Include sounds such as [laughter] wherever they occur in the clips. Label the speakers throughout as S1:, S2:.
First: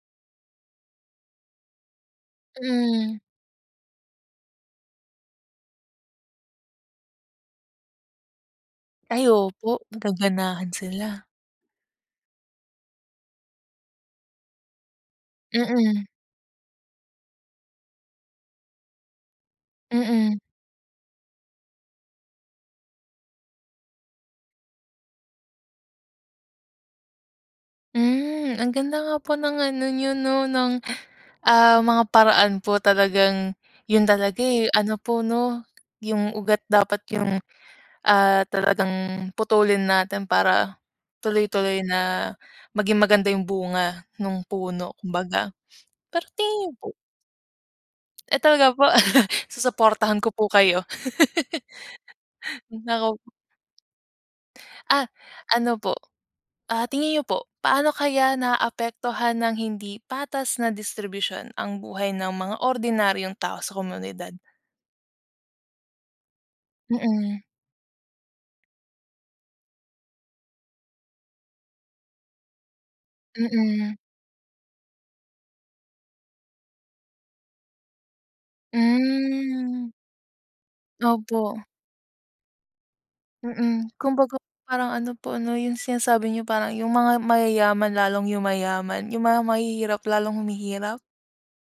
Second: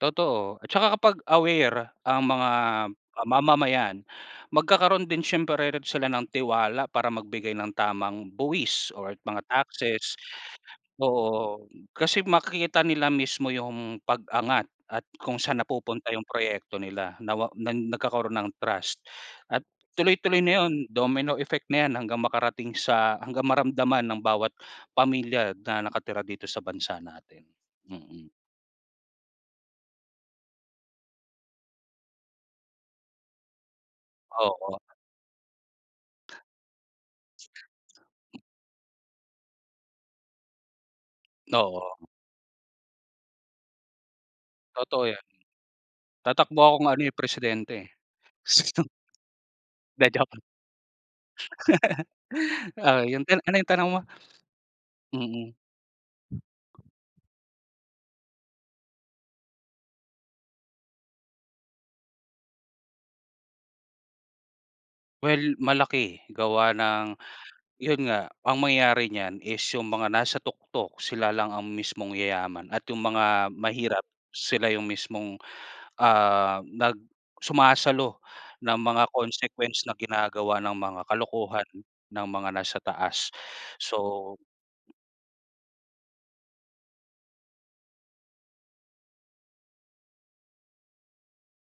S1: Totoo at tsaka kapag aware ang mga,
S2: Hmm.
S1: ah, mamamayan magkakaroon din siyempre rin sila ng tiwala para magbigay ng tamang buwis or
S2: Ay
S1: mga
S2: opo,
S1: taxes.
S2: gaganahan sila.
S1: Oo, kasi makikita nila mismo yung pag-angat at kung saan
S2: Mm.
S1: napupunta yung proyekto nila na wa na nagkakaroon ng trust. At
S2: Mm.
S1: tuloy-tuloy na yon, domino effect na yan, hanggang makarating sa hanggang maramdaman ng bawat pamilya na nakatira dito sa bansa natin. Mm.
S2: Hmm, ang ganda nga po ng ano nyo 'no, ng, ah, mga paraan po. Talagang yon talaga, eh,
S1: Oo.
S2: ano po 'no, yung ugat dapat yung,
S1: [unintelligible]
S2: ah, talagang putulin natin para tuloy-tuloy
S1: Oo.
S2: na maging maganda yung bunga nung puno,
S1: Totoo yan.
S2: kumbaga. [sniffs] Pero
S1: Tatakbo
S2: tingin
S1: akong ano, eh, presidente, eh.
S2: Eh, talaga po?
S1: Sinong
S2: [chuckles]
S1: 'Di
S2: Susuportahan ko
S1: joke lang.
S2: po kayo.
S1: [chuckles]
S2: [chuckles]
S1: Okey,
S2: Naku
S1: yon tina ano yung tanong mo? [sniffs]
S2: Ah,
S1: Mm.
S2: ano po, ah, tingin nyo po, paano kaya naaapektuhan ng hindi patas na distribusyon ang buhay ng mga ordinaryong tao sa komunidad?
S1: Well, malaki, gawa ng
S2: Mm.
S1: yon nga, ang mangyayari niyan is yung mga nasa tuktok sila lang ang mismong yayaman at yung mga
S2: Mm.
S1: mahirap sila yung mismong, ah, nag sumasalo ng mga consequence
S2: Hmm.
S1: na ginagawa ng mga
S2: Opo.
S1: kalokohan ng mga nasa taas
S2: Mm,
S1: so
S2: kumbaga parang ano po 'no, yung sinasabi nyo, parang yung mga mayayaman lalong yumayaman, yung mga mahihirap lalong humihirap?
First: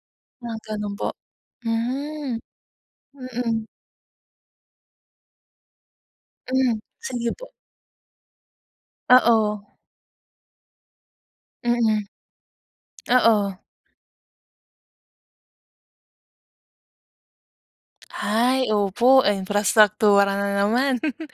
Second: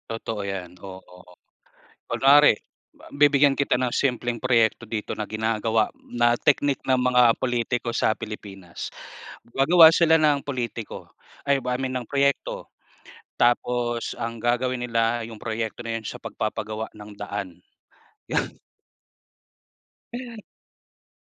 S1: Totoo
S2: Mga
S1: 'yan,
S2: gano'n po?
S1: oo.
S2: Hmm.
S1: Kunwari ba bibigyan
S2: Mm.
S1: kita ng simpleng proyekto dito na ginagawa, na
S2: Hmm,
S1: teknik ng
S2: sige
S1: mga
S2: po.
S1: pulitiko sa Pilipinas.
S2: Oo.
S1: Gagawa sila ng pulitiko, ay ba I mean
S2: Mm.
S1: ng proyekto,
S2: Oo.
S1: tapos ang gagawin nila yung proyekto na 'yon, sa pagpapagawa ng daan. [sighs]
S2: Ay, opo imprastraktura
S1: [chuckles]
S2: na naman! [chuckles]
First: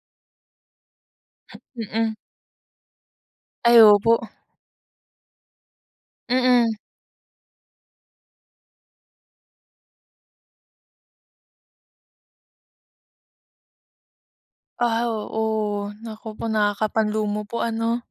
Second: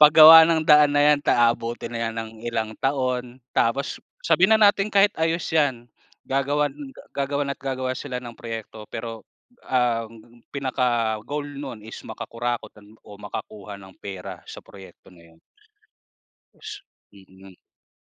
S1: Paggawa ng daan na yan,
S2: [hiccups]
S1: aabutin na
S2: Mm.
S1: yan ng ilang taon.
S2: Ay,
S1: Tapos,
S2: opo.
S1: sabihin na natin kahit ayos yan, gagawan
S2: Mm.
S1: gagawan at gagawa sila ng proyekto pero ang pinaka-goal no'n is makakurakot do'n o makakuha ng pera sa
S2: Ah,
S1: proyekto na yon.
S2: oo. Naku po,
S1: Pos
S2: nakakapanlumo
S1: tignan.
S2: po, ano?